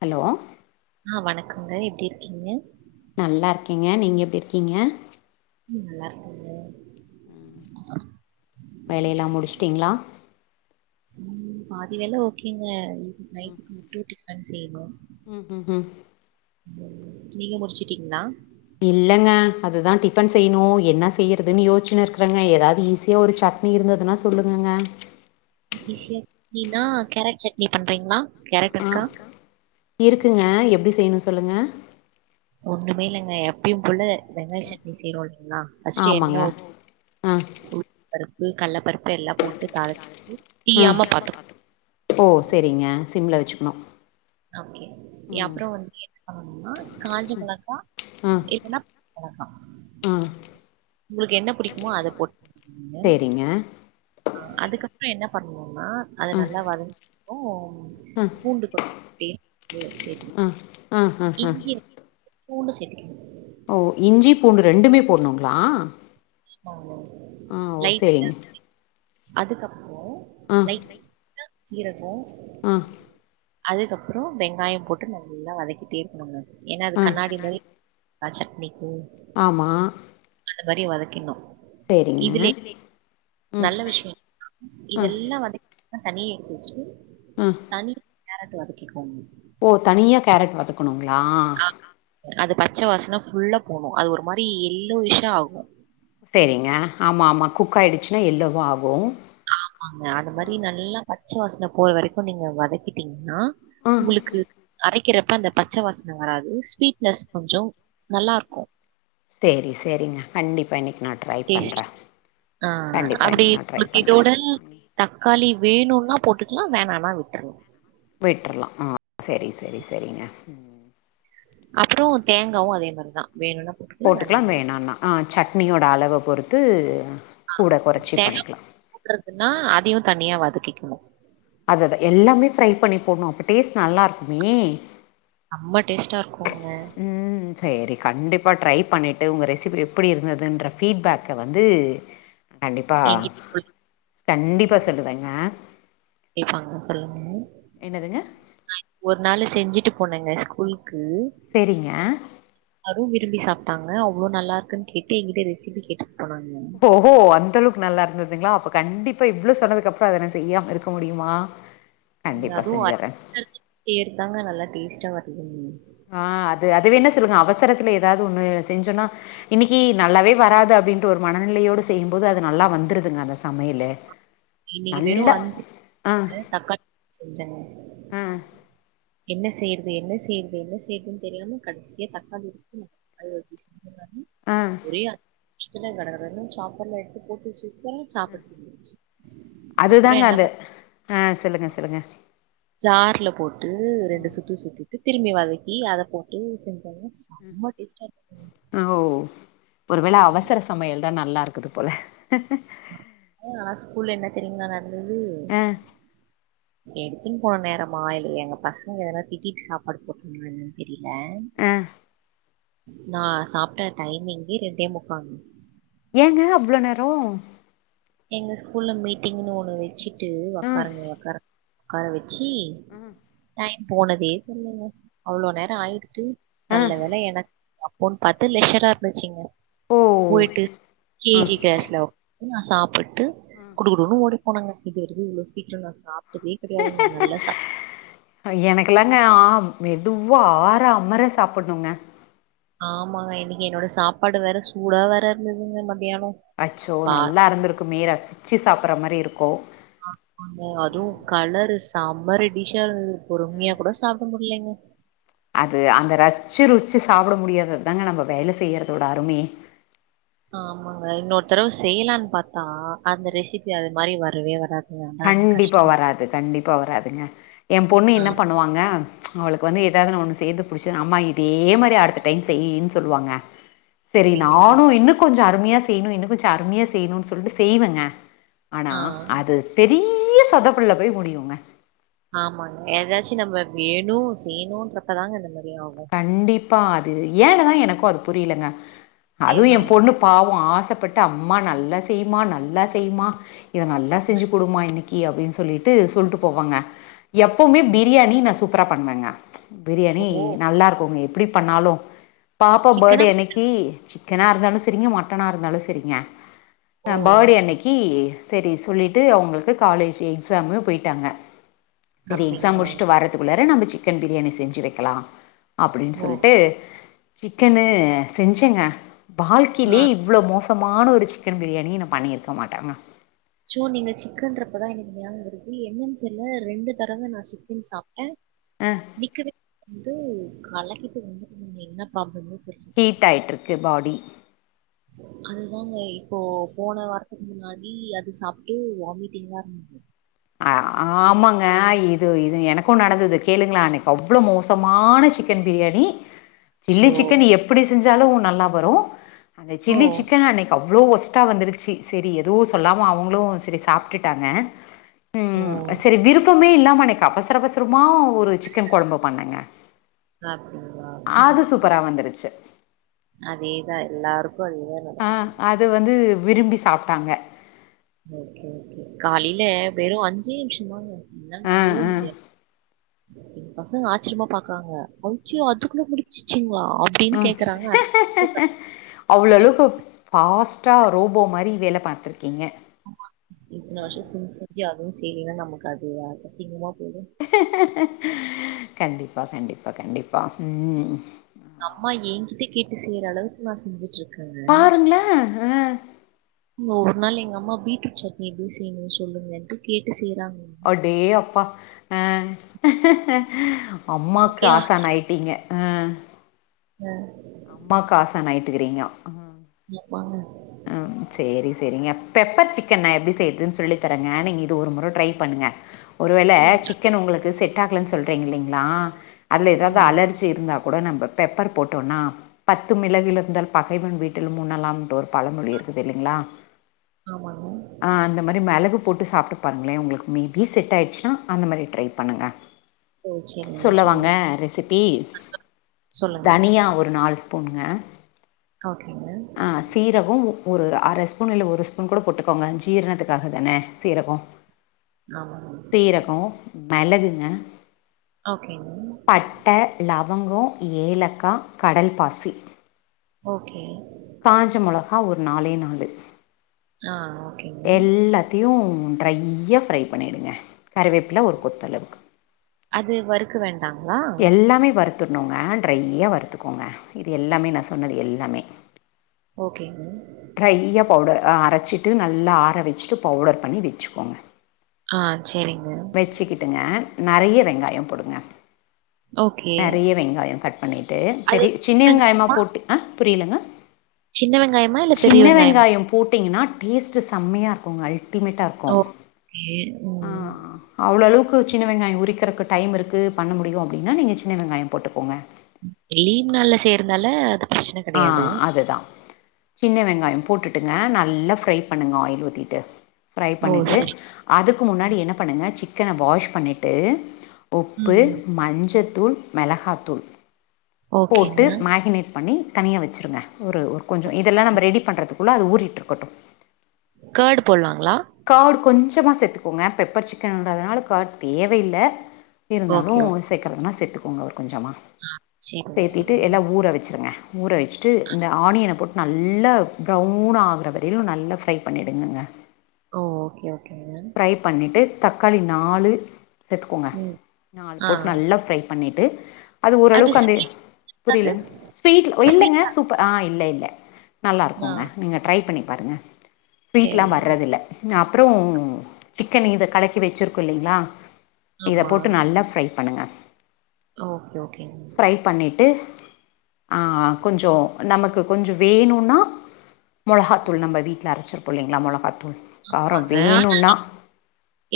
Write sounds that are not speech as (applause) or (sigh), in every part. Hello ஆ வணக்கங்க எப்டி இருக்கீங்க நல்லா இருக்கேங்க நீங்க எப்டி இருக்கீங்க ம் நல்லா இருக்கங்க வேலயெல்லா முடிச்டீங்ளா ம் பாதி வேல ஓகேங்க நைட்டுக்கு மட்டு டிபன் செய்னு ம் ம் ம் நீங்க முடிச்சிட்டீங்ளா இல்லங்க அதுதா டிஃபன் செய்னு என்ன செய்யறதுன் யோச்னு இருக்றங்க ஏதாவது ஈ சியா ஒரு சட்னி இருந்ததுன்னா சொல்லுங்கங்க ஈசியா வேனா கேரட் சட்னி பண்றீங்ளா ஆ இருக்குங்க எப்டி செய்னு சொல்லுங்க ஒண்ணுமே இல்லங்க எப்பியு போல வெங்காய் சட்னி செய்றோ இல்லைங்ளா ஃபஸ்ட் ஆமாங்க எண்ணெ ஆ ஊ பருப்பு கள்ள பருப்பு எல்லா போட்டு தாள் ம் ஓ செரிங்க சிம்ல வச்சுக்குனு ஓகே ஏ அப்றோ வந்து என்ன பண்ணனுனா காஞ்ச மொளகா இதுனா (unintelligible) ம் உங்களுக்கு என்ன புடிக்குமோ அத போட்டு க செரிங்க ஆ அதுக்கு அப்றோ என்ன பண்ணுவோனா அத நல்லா வதக்கு ம் பூண்டு (inaudible) செரி ம் இஞ்சி பூண்டு சேத்திக்கனு ஓ இஞ்சி பூண்டு ரெண்டுமே போட்னூங்ளா லைட் செரிங்க அதுக்கப்றோ ம் லைடா சீரகோ ம் அதுக்கப்றோ வெங்காய போட்டு நல்லா வதக்கிட்டே இருக்கனும்ங்க ஏனா அது ஆ கண்ணாடி மாரி ஆ சட்னிக்கு ஆமா அந்த மாரி வதக்கின்னு செரிங்க நல்ல விஷ்யோ இதெல்லா வந்து தனியா எடுத்து வச்சுட்டு ம் தனி கேரட்ட வதக்கிக் கோங்க ஓ தனியா கேரட் வதக்கனுங்ளா ஆ அது பச்ச வாசன ஃபுல்லா போனு அது ஒரு மாரி எல்லோயிஷ்ஷா ஆகு செரிங்க ஆமா ஆமா குக் ஆய்டுச்சுன்னா எல்லோவா ஆகு ஆங்க அது மாரி நல்லா பச்ச வாசன போற வரைக்கு நீங்க வதக்கிடீங்னா ம் உங்களுக்கு அரை க்கிறப்ப அந்த பச்ச வாசன வராது ஸ்வீட்னஸ் கொஞ்சோ நல்லா இருக்கு செரி செரிங்க கண்டிப்பா இன்னைக்கு நா ட்ரை டேஸ்ட் பண்றே ஆ கண்டிப்பா அப்டி இன்னைக்கு நா ட்ரை உங்களுக் பண்றே இதோட தக்காளி வேனுனா போட்டுக்லா வேணனா விட்டர்லா விட்டுரலாமா ஆ சரி சரி சரிங்க அப்றோ தேங்காவு அதே மாறிதா வேணும்னா போட்டுக்கலா வேணான்னா சட்னியோட அளவை பொறுத்து ஆ கூட கொறச்சி பண்ணிக்கலா தேங்காப்பூ போடுறதுன்னா அதையு தனியா வதக்கிக்கணு அது அதா எல்லாமே ஃப்ரை பண்ணி போடணு அப்ப டேஸ்ட் நல்லா இருக்குமே ரெம்ப டேஸ்ட்டா இருக்குங்க ம் சேரி கண்டிப்பா ட்ரை பண்ணிட்டு உங்க ரெசிபி எப்படி இருந்ததுன்ற ஃபீட்பேக்க வந்து கண்டிப்பா என்கிட்ட சொல்லி கண்டிப்பா சொல்லுவேங்க கேடப்பாங்க சொல்லுங்க என்னதுங்க ஒரு நாள் செஞ்சுட்டு போனங்க ஸ்கூலுக்கு செரிங்க அரும் விரும்பி சாப்ட்டாங்க அவ்ளோ நல்லா இருக்குன்னு கேட்டு எங்கிட்ட ரெசிபி கேட்டு போனாங்க ஓஹோ அந்த அளவுக்கு நல்லா இருந்துதுங்களா அப்ப கண்டிப்பா இவ்ளோ சொன்னதுக்கு அப்றோ அத நா செய்யாம இருக்க முடியுமா நீங்க கண்டிப்பா அதுவு செஞ்சர்றே (unintelligible) நல்லா டேஸ்ட்டா வ (unintelligible) ஆ அது அது வேணா சொல்லுங்க அவசரத்துல ஏதாவது ஒண்ணு செஞ்சோன்னா இன்னைக்கு நல்லாவே வராது அப்டின்ற ஒரு மனநிலையோடு செய்யும்போது அது நல்லா வந்துருதுங்க அந்த சமையலு இன்னைக்கு வெறு நல்லா அஞ்சு ஆ தக்காளி செஞ்சங்க ஆ என்ன செய்யறது என்ன செய்யறது என்ன செய்றதுன்னு தெரியாம கடைசியா தக்காளி இருக்கு அது வச்சி செஞ்ச நானு ஆ அப்டியே அஞ்சு நிமிஷத்துல கட கடன்னு சாப்பாடுல எடுத்து போட்டு சுத்தறே சாப்பாடு தீந்து போச்சு அதுதாங்க அது அ சொல்லுங்க சொல்லுங்க ஜார்ல போட்டு ரெண்டு சுத்து சுத்திட்டு திரும்பி வதக்கி அத போட்டு செஞ்சாங்க செம்ம டேஸ்டா இருந்துதுங்க ம் ஓ ஒருவேள அவசர சமையல் தா நல்லாருக்குது போல மூணு நாளா ஸ்கூல்ல என்ன தெரியுங்களா நடக் அ எடுத்துன் போன நேரமா இல்ல எங்க பசங்க எதனா திட்டிட்டு சாப்பாடு போட்டதுன்னா தெரியல அ நா சாப்ட்ட டைமிங்கே ரெண்டே முக்கால் ஏங்க அவ்ளோ நேரோ எங்க ஸ்கூல்ல மீட்டிங்குன்னு ஒன்னு வெச்சுட்டு ஆ ஒக்காருங்க ஒக்காருங்க உட்கார வெச்சி ம் டைம் போனதே தெரியல அவ்ளோ நேரோ ஆயிட்டு ஆ நல்ல வேல எனக் அப்போன் பாத்து லெஷரா இருந்துச்சுங்க ஓ போயிட்டு கே ஜி கிளாஸ்ல நா சாப்புட்டு குடு குடு குடுன்னு ஓடி போனங்க இது வரைக்கு இவ்ளோ சீக்ரம் நான் சாப் ட்டதே கெடையாதுங்க நல்லா சாப் ட்ட எனக்குலாங்க ஆம் மெதுவா ஆற அமர சாப்பட்ணுங்க ஆமாங்க இன்னிக்கு என்னோட சாப்பாடு வேற சூடா வேற இருந்ததுங்க மத்தியானோ அச்சோ நல்லாருந்துருக்குமே ரசிச்சு சாப்பிட்ற மாரி இருக்கோ அதுவும் கலரு செம்ம ரெட்டிஷ்ஷா இருந்துது பொறுமையா கூட சாப்ட இல்லைங்க அது அங்க ரஸ்ச்சு ருஸ்ச்சு சாப்ட முடியாது அதாங்க நம்ம வேல செய்யறதோட அருமையே ஆமாங்க இன்னொரு தரவ செய்லான் பாத்தா அந்த ரெசிபி அது மாரி வரவே வராது கண்டிப்பா வராது கண்டிப்பா வராதுங்க ஏம் பொண்ணு ஆ என்ன பண்ணுவாங்க அவளுக்கு வந்து ஏதாவ்து நா ஒண்ணு செய்றது புடிச்சுன்ன அம்மா இதே மாரி அடுத்த டைம் செய்யீன் சொல்லுவாங்க செரி அப்டிங்களா? நானு இன்னு கொஞ்சொ அருமையா செய்ணு இன்னு கொஞ்சொ அருமையா செய்ணுன் சொல்ட்டு செய்வங்க ஆனா ஆ. அது பெரிய சொதப்பல்ல போய் முடியுங்க ஆமாங்க எதாச்சு நம்ம வேணு செய்ணுன்றப்பதாங்க இந்த மாரி ஆகு கண்டிப்பா அது ஏன்னு தா எனக்கு அது புரிய்லங்க அதுவு இதா ஏம் பொண்ணு பாவொ ஆசப்பட்டு அம்மா நல்லா செய்மா நல்லா செய்மா இத நல்லா செஞ்சு குடுமா இன்னி க்கி அப்டின் சொல்லிட்டு சொல்ட்டு போவாங்க எப்பவ்மே பிரியாணி நா சூப்பரா பண்ணுவங்க பிரியாணி ஓ! நல்லாருக்குங்க எப்டி பண்ணாலு பாப்பா சிக்கனா? படே அன்னைக் கி சிக்கனா இருந்தாலு செரிங்க மட்டனா இருந்தாலு செரிங்க ஓ! அ படே அன்னக்கி சேரி சொல்லிட்டு அவுங்களுக்கு காலேஜு எக்ஸாமு போயிட்டாங்க செரி எக்ஸாம் அப்டிங்களா? முடிச்ட்டு வர துக்குள்ளார நம்ம சிக்கன் பிரியாணி செஞ்சு வெக்கலா அப்டின் ஓ! சொல்லிட்டு சிக்கனு செஞ்சங்க ஆ. வாழ்கைலே இவ்ளோ மோ சமான ஒரு சிக்கன் பிரியாணிய நா பண்ணியிருக்க மாட்டங்க சோ நீங்க சிக்கன்றப்பதா எனக்கு நியாபகொ வருது என்னன் தெர்ல ரெண்டு தரவ நா சிக்கன் சாப்ட்ட அ (inaudible) வந்து கலக்கிட்டு வந்து (inaudible) என்ன ப்ராப்ளம்னே தெர்ல ஹீட் ஆய்ட்ருக்கு பாடி அதுதாங்க இப்போ போன வாரத்துக்கு முன்னாடி அது சாப்ட்டு வாமிட்டிங்கா இருந்து அ ஆமாங்க இது இது எனக்கு நடந்துது கேளுங்ளா அன்னைக்கு அவ்ளோ மோசமான சிக் கன் பிரியாணி சில்லி இருந்துச்சோ சிக்கன் எப்டி செஞ்சாலு நல்லா வரு அந்த ஓ சில்லி சிக்கன் அன்னைக்கு அவ்ளோ வொஸ் ட்டா வந்துருச்சி செரி எதுவு சொல்லாம அவுங்களு செரி சாப்ட்டுட்டாங்க ஓ ம் சரி விருப்பமே இல்லாம அன்னைக்கு அவசர அவசரமா ஒரு சிக்கன் கொழம்பு பண்ணங்க (unintelligible) அது சூப்பரா வந்துருச்சு அதேதா எல்லாருக்கு அதேதா ஆ அத வந்து விரும்பி சாப்ட்டாங்க ஓகே ஓகே காலைல வெறு அஞ்சே நிம்ஷந்தாங்க என்னால ஆ நம்பவே ஆ முடியா எங் பசங்க ஆச்சரியமா பாக்றாங்க (unintelligible) அதுக்குள்ள முடிச்சிட்டீங்ளா ம் அவ்ளோளவுக்கு ஃபாஸ்ட்டா ரோபோ மாரி வேலப் பாத்ருக்கீங்க இத்தன வர்ஷொ செஞ்சு செஞ்சு அதுவு செய்லீனா நமக்கு அது அசிங்கமா போய்டு கண்டிப்பா கண்டிப்பா கண்டிப்பா ம் அம்மா ஏங்கிட்ட கேட்டு செய்ற அளவுக்கு நா செஞ்சுட்ருக் பாருங்ள ஆ ஏங்க ஒரு நாள் எங்க அம்மா பீட்ரூட் சட்னி எப்டி செய்ணுன் சொல்லுங்கன்ட்டு கேட்டு செய்றாங் அடேயப்பா அ அம்மாக்கு எனக்கே ஆசான் ஆயிட்டீங்க ஆ அ அம்மாக்கு ஆசான் ஆய்ட்டுக்கிறீங்கொ அ (unintelligible) சேரி சேரிங்க பெப்பர் சிக்கன் நா எப்டி செய்றதுன் சொல்லித்தரங்க நீங்க இது ஒரு முற ட்ரை பண்ணுங்க ஒருவேல ம். சிக்கன் உங்களுக்கு செட் ஆகலன் சொல்றீங்க இல்லலைங்களா அதுல எதாவது ஆமாங்க. அலர் ஜி இருந்தா கூட நம்ப பெப்பர் போட்டோன்னா பத்து மிளகு இருந்தால் பகைவன் வீட்டிலும் உன்னலாம்ட்டு ஒரு பழமொழி இருக்குது இல்லைங்களா ஆமாங் அ அந்த மாதிரி மெளகு போட்டு சாப்ட்டு பாருங்களே உங்களுக்கு மேபி செட் ஆய்டுச்சுனா அந்த மாரி ட்ரை பண்ணுங்க ஓ! சரிங்க. சொல்லவாங்க சொல்லுங்க. ரெசிபி அ சொ சொல்லுங்க. தனியா ஒரு நால் ஸ்பூன்ங்க ஓகேங்க ஆ சீரகொ ஒரு அர ஸ்பூன் இல்ல ஒரு ஸ்பூன் கூட போட்டுக்கோங்க ஜீரணத்துக்காக தானே சீரகொ ஆமாங்க. சீரகொ மிளகுங்க ஓகேங் பட்ட லவங்கோ ஏலக்கா கடல்பாசி ஓகே காஞ்ச மொளகா ஒரு நாலே நாளு ஆ ஓகேங்க. எல்லாத்தியு ட்ரையா ஃப்ரை பண்ணிடுங்க கறவேப்பில ஒரு கொத்தளவுக்கு அது வரு க்க வேண்டாங்களா எல்லாமே வறுத்துட்னுங்க டிரைய்யா வறுத்துக்கோங்க இது எல்லாமே நா சொன்னது எல்லாமே ஓகேங் ட்ரையா பவுடர் ஆ அரச்சிட்டு நல்லா ஆற வெச்சுட்டு பவுடர் பண்ணி வெச்சுக்கோங்க ஆ செரிங்க வெச்சுக்கிட்டுங்க நறைய வெங்காயோ போடுங்க ஓகே. நெறைய வெங்காயோ கட் பண்ணிட்டு பெரி சின்ன வெங்காயமா போட்டு ஆ புரியலங்க சின்ன வெங்காயமா? இல்ல பெரிய சின்ன வெங்காயமா? வெங்காயோ போட்டிங்கன்னா டேஸ்ட்டு செம்மையாருக்குங்க அல்டிமேட்டா ஓகே ம் அவ்ளோ அளவுக்கு சின்ன வெங்காயோ உரிக்கறக்கு டைம் இருக்கு பண்ண முடியு அப்டின்னா நீங்க சின்ன வெங்காயோ போட்டுக்கோங்க லீவ் நாள்ல செய்றனால அது பிரச்சன ஆ கெடையாது. அதுதா சின்ன வெங்காயோ போட்டுட்டுங்க நல்லா ஃப்ரை பண்ணுங்க ஆயில் ஊத்திட்டு ஃப்ரை ஓ! பண்ணிட்டு சரி. அதுக்கு முன்னாடி என்ன பண்ணுங்க சிக்கன வாஷ் பண்ணிட்டு உப்பு ம். ம். மஞ்சத்தூள் மெளகாத்தூள் போட்டு ஓகேங்க. மேகனேட் பண்ணி தனியா வச்சுருங்க ஒரு ஒரு கொஞ்சோ இதெல்லா நம்ப ரெடி பண்றதுக்குள்ள அது ஊறிட் இருக்கட்டு கேர்ட் போல்லாங்கலா கார்டு கொஞ்சமா சேத்துக்கோங்க பெப்பர் சிக்கனுன்றதுனால கார்டு தேவயில்ல இருந்தாலு ஓகே, ஓகே. சேக்கறதுன்னா சேத்துக்கோங்க ஒரு கொஞ்சமா சரிங்க, சேத்திட்டு சரிங்க. எல்லா ஊற வச்சுருங்க ஊற வெச்சுட்டு இந்த ஆனியன போட் நல்லா ப்ரௌனாகுற வரயிலு நல்லா ஃப்ரை பண்ணி எடுங்கங்க ஓ ஓகே ஓகே ப்ரை பண்ணிட்டு தக்காளி நாலு சேத்துக்கோங்க ம். நால்லு ஆ. போட் நல்லா ப்ரை பண்ணிட்டு அது ஓரளவுக்கு அந்த அது? புரியலங்க ஃபீட்ல இல்லங்க ஸ்வீட்டா? சூப்பர் ஆ இல்ல இல்ல ஆ. நல்லாருக்குங்க நீங்க ட்ரை பண்ணி பாருங்க ஸ்வீட்ல்லா சரிங்க, சரி. வற்றது இல்ல அப்புறோ சிக்கன் இத கலக்கி வெச்சிருக்கோ இல்லைங்களா இதை ஆமா போட்டு நல்லா ஃப்ரை பண்ணுங்க ஓக்கே ஓகே ப்ரை பண்ணிட்டு அ அ கொஞ்சோ நமக்கு கொஞ்ச வேணுனா மொளகாத்தூள் நம்ப் வீட்ல அரச்சிருப்போ இல்லங்ளா மொளகாத்தூள் காரோ ஆமாங்க. ஆனா வேணும்னா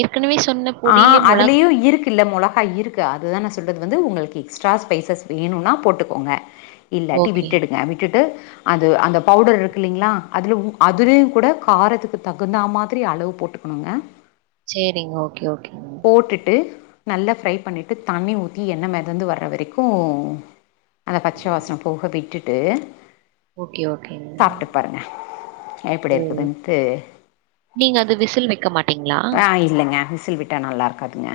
ஏற்கனவே சொன்ன பொடிலே மொளக் இருக்கு இல்ல மொளகா இருக்கு அதுதா நா சொல்றது வந்து உங்களுக்கு எக்ஸ்ட்ரா ஸ்பைசஸ் வேணுனா போட்டுக்கோங்க இல்லாட்டி ஓகே. விட்டுடுங்க விட்டுட்டு அது அந்த பவுடர் இருக்கு இல்லங்ளா அதில உ அதுலயு கூட காரத்துக்கு தகுந்தா மாதுரி அளவு போட்டு பண்ணுங்க சேரிங்க ஓகே ஓகே போட்டுட்டு நல்லா ஃப்ரை பண்ணிட்டு தண்ணி ஊத்தி எண்ண மெதந்து வர்ற வரக்கு அந்த பச்ச வாஸ்ன போக விட்டுட்டு ஓகே, ஓகேங்க. சாப்ட்டு பாருங்க எப்புடி ஓ! இருக்குதுன்ட்டு நீங்க அது விசில் வெக்க மாட் அ இல்லைங்க விசில் விட்டா நல்லாருக்காதுங்க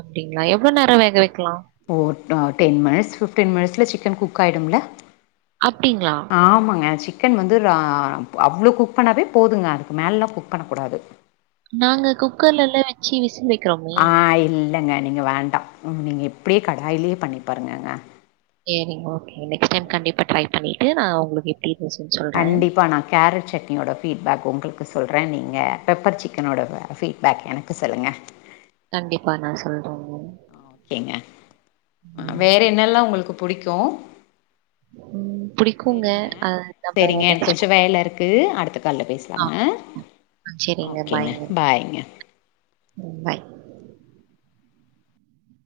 அப்டிங்ளா எவ்ள நேர வேக வெக்லா ஓர் ட டென் மினிட்ஸ் ஃபிஃப்டீ மினிட்ஸில சிக்கன் ஆயிடும்ல அப்டிங்களா? ஆமங்க சிக் கென் வந்து ரா அவ்ளோ குக் பண்ணாவே போதுங்க அதுக்கு மேலலா குக் பண்ணக்கூடாது நாங்க குக்கர்ல எல்லா வெச்சு விசுல் வெக் ஆ இல்ங்க நீங்க வேண்டா ம் நீங்க இப்டியே கடாய்லியே பண்ணி பாருங்கங்க சேரிங் ஓகே நெக்ஸ்ட் டைம் கண்டிப்பா ட்ரை பண்ணிட்டு நா உங்ளுக் எப்டி கண்டிப்பா நா கேரட் சட்னியோட ஃபீட்பேக் உங்களுக்கு சொல்றே நீங்க பெப்பர் சிக்கனோட ஃபீட்பேக் எனக்கு சொல்லுங்க கண்டிப்பா நா சொல்றேங்க கேங்க வேற என்னெல்லா உங்களுக்கு புடிக்கு ம் பிடிக்குங்க. சேரிங்க அ நம்ம சேரிங்க எனக் நெக்ஸ்ட் கொஞ்ச வேல இருக்கு அடுத்த கால்ல பேஸ் ஆ அ ஒக்கேங்க பாய்ங்க பாய்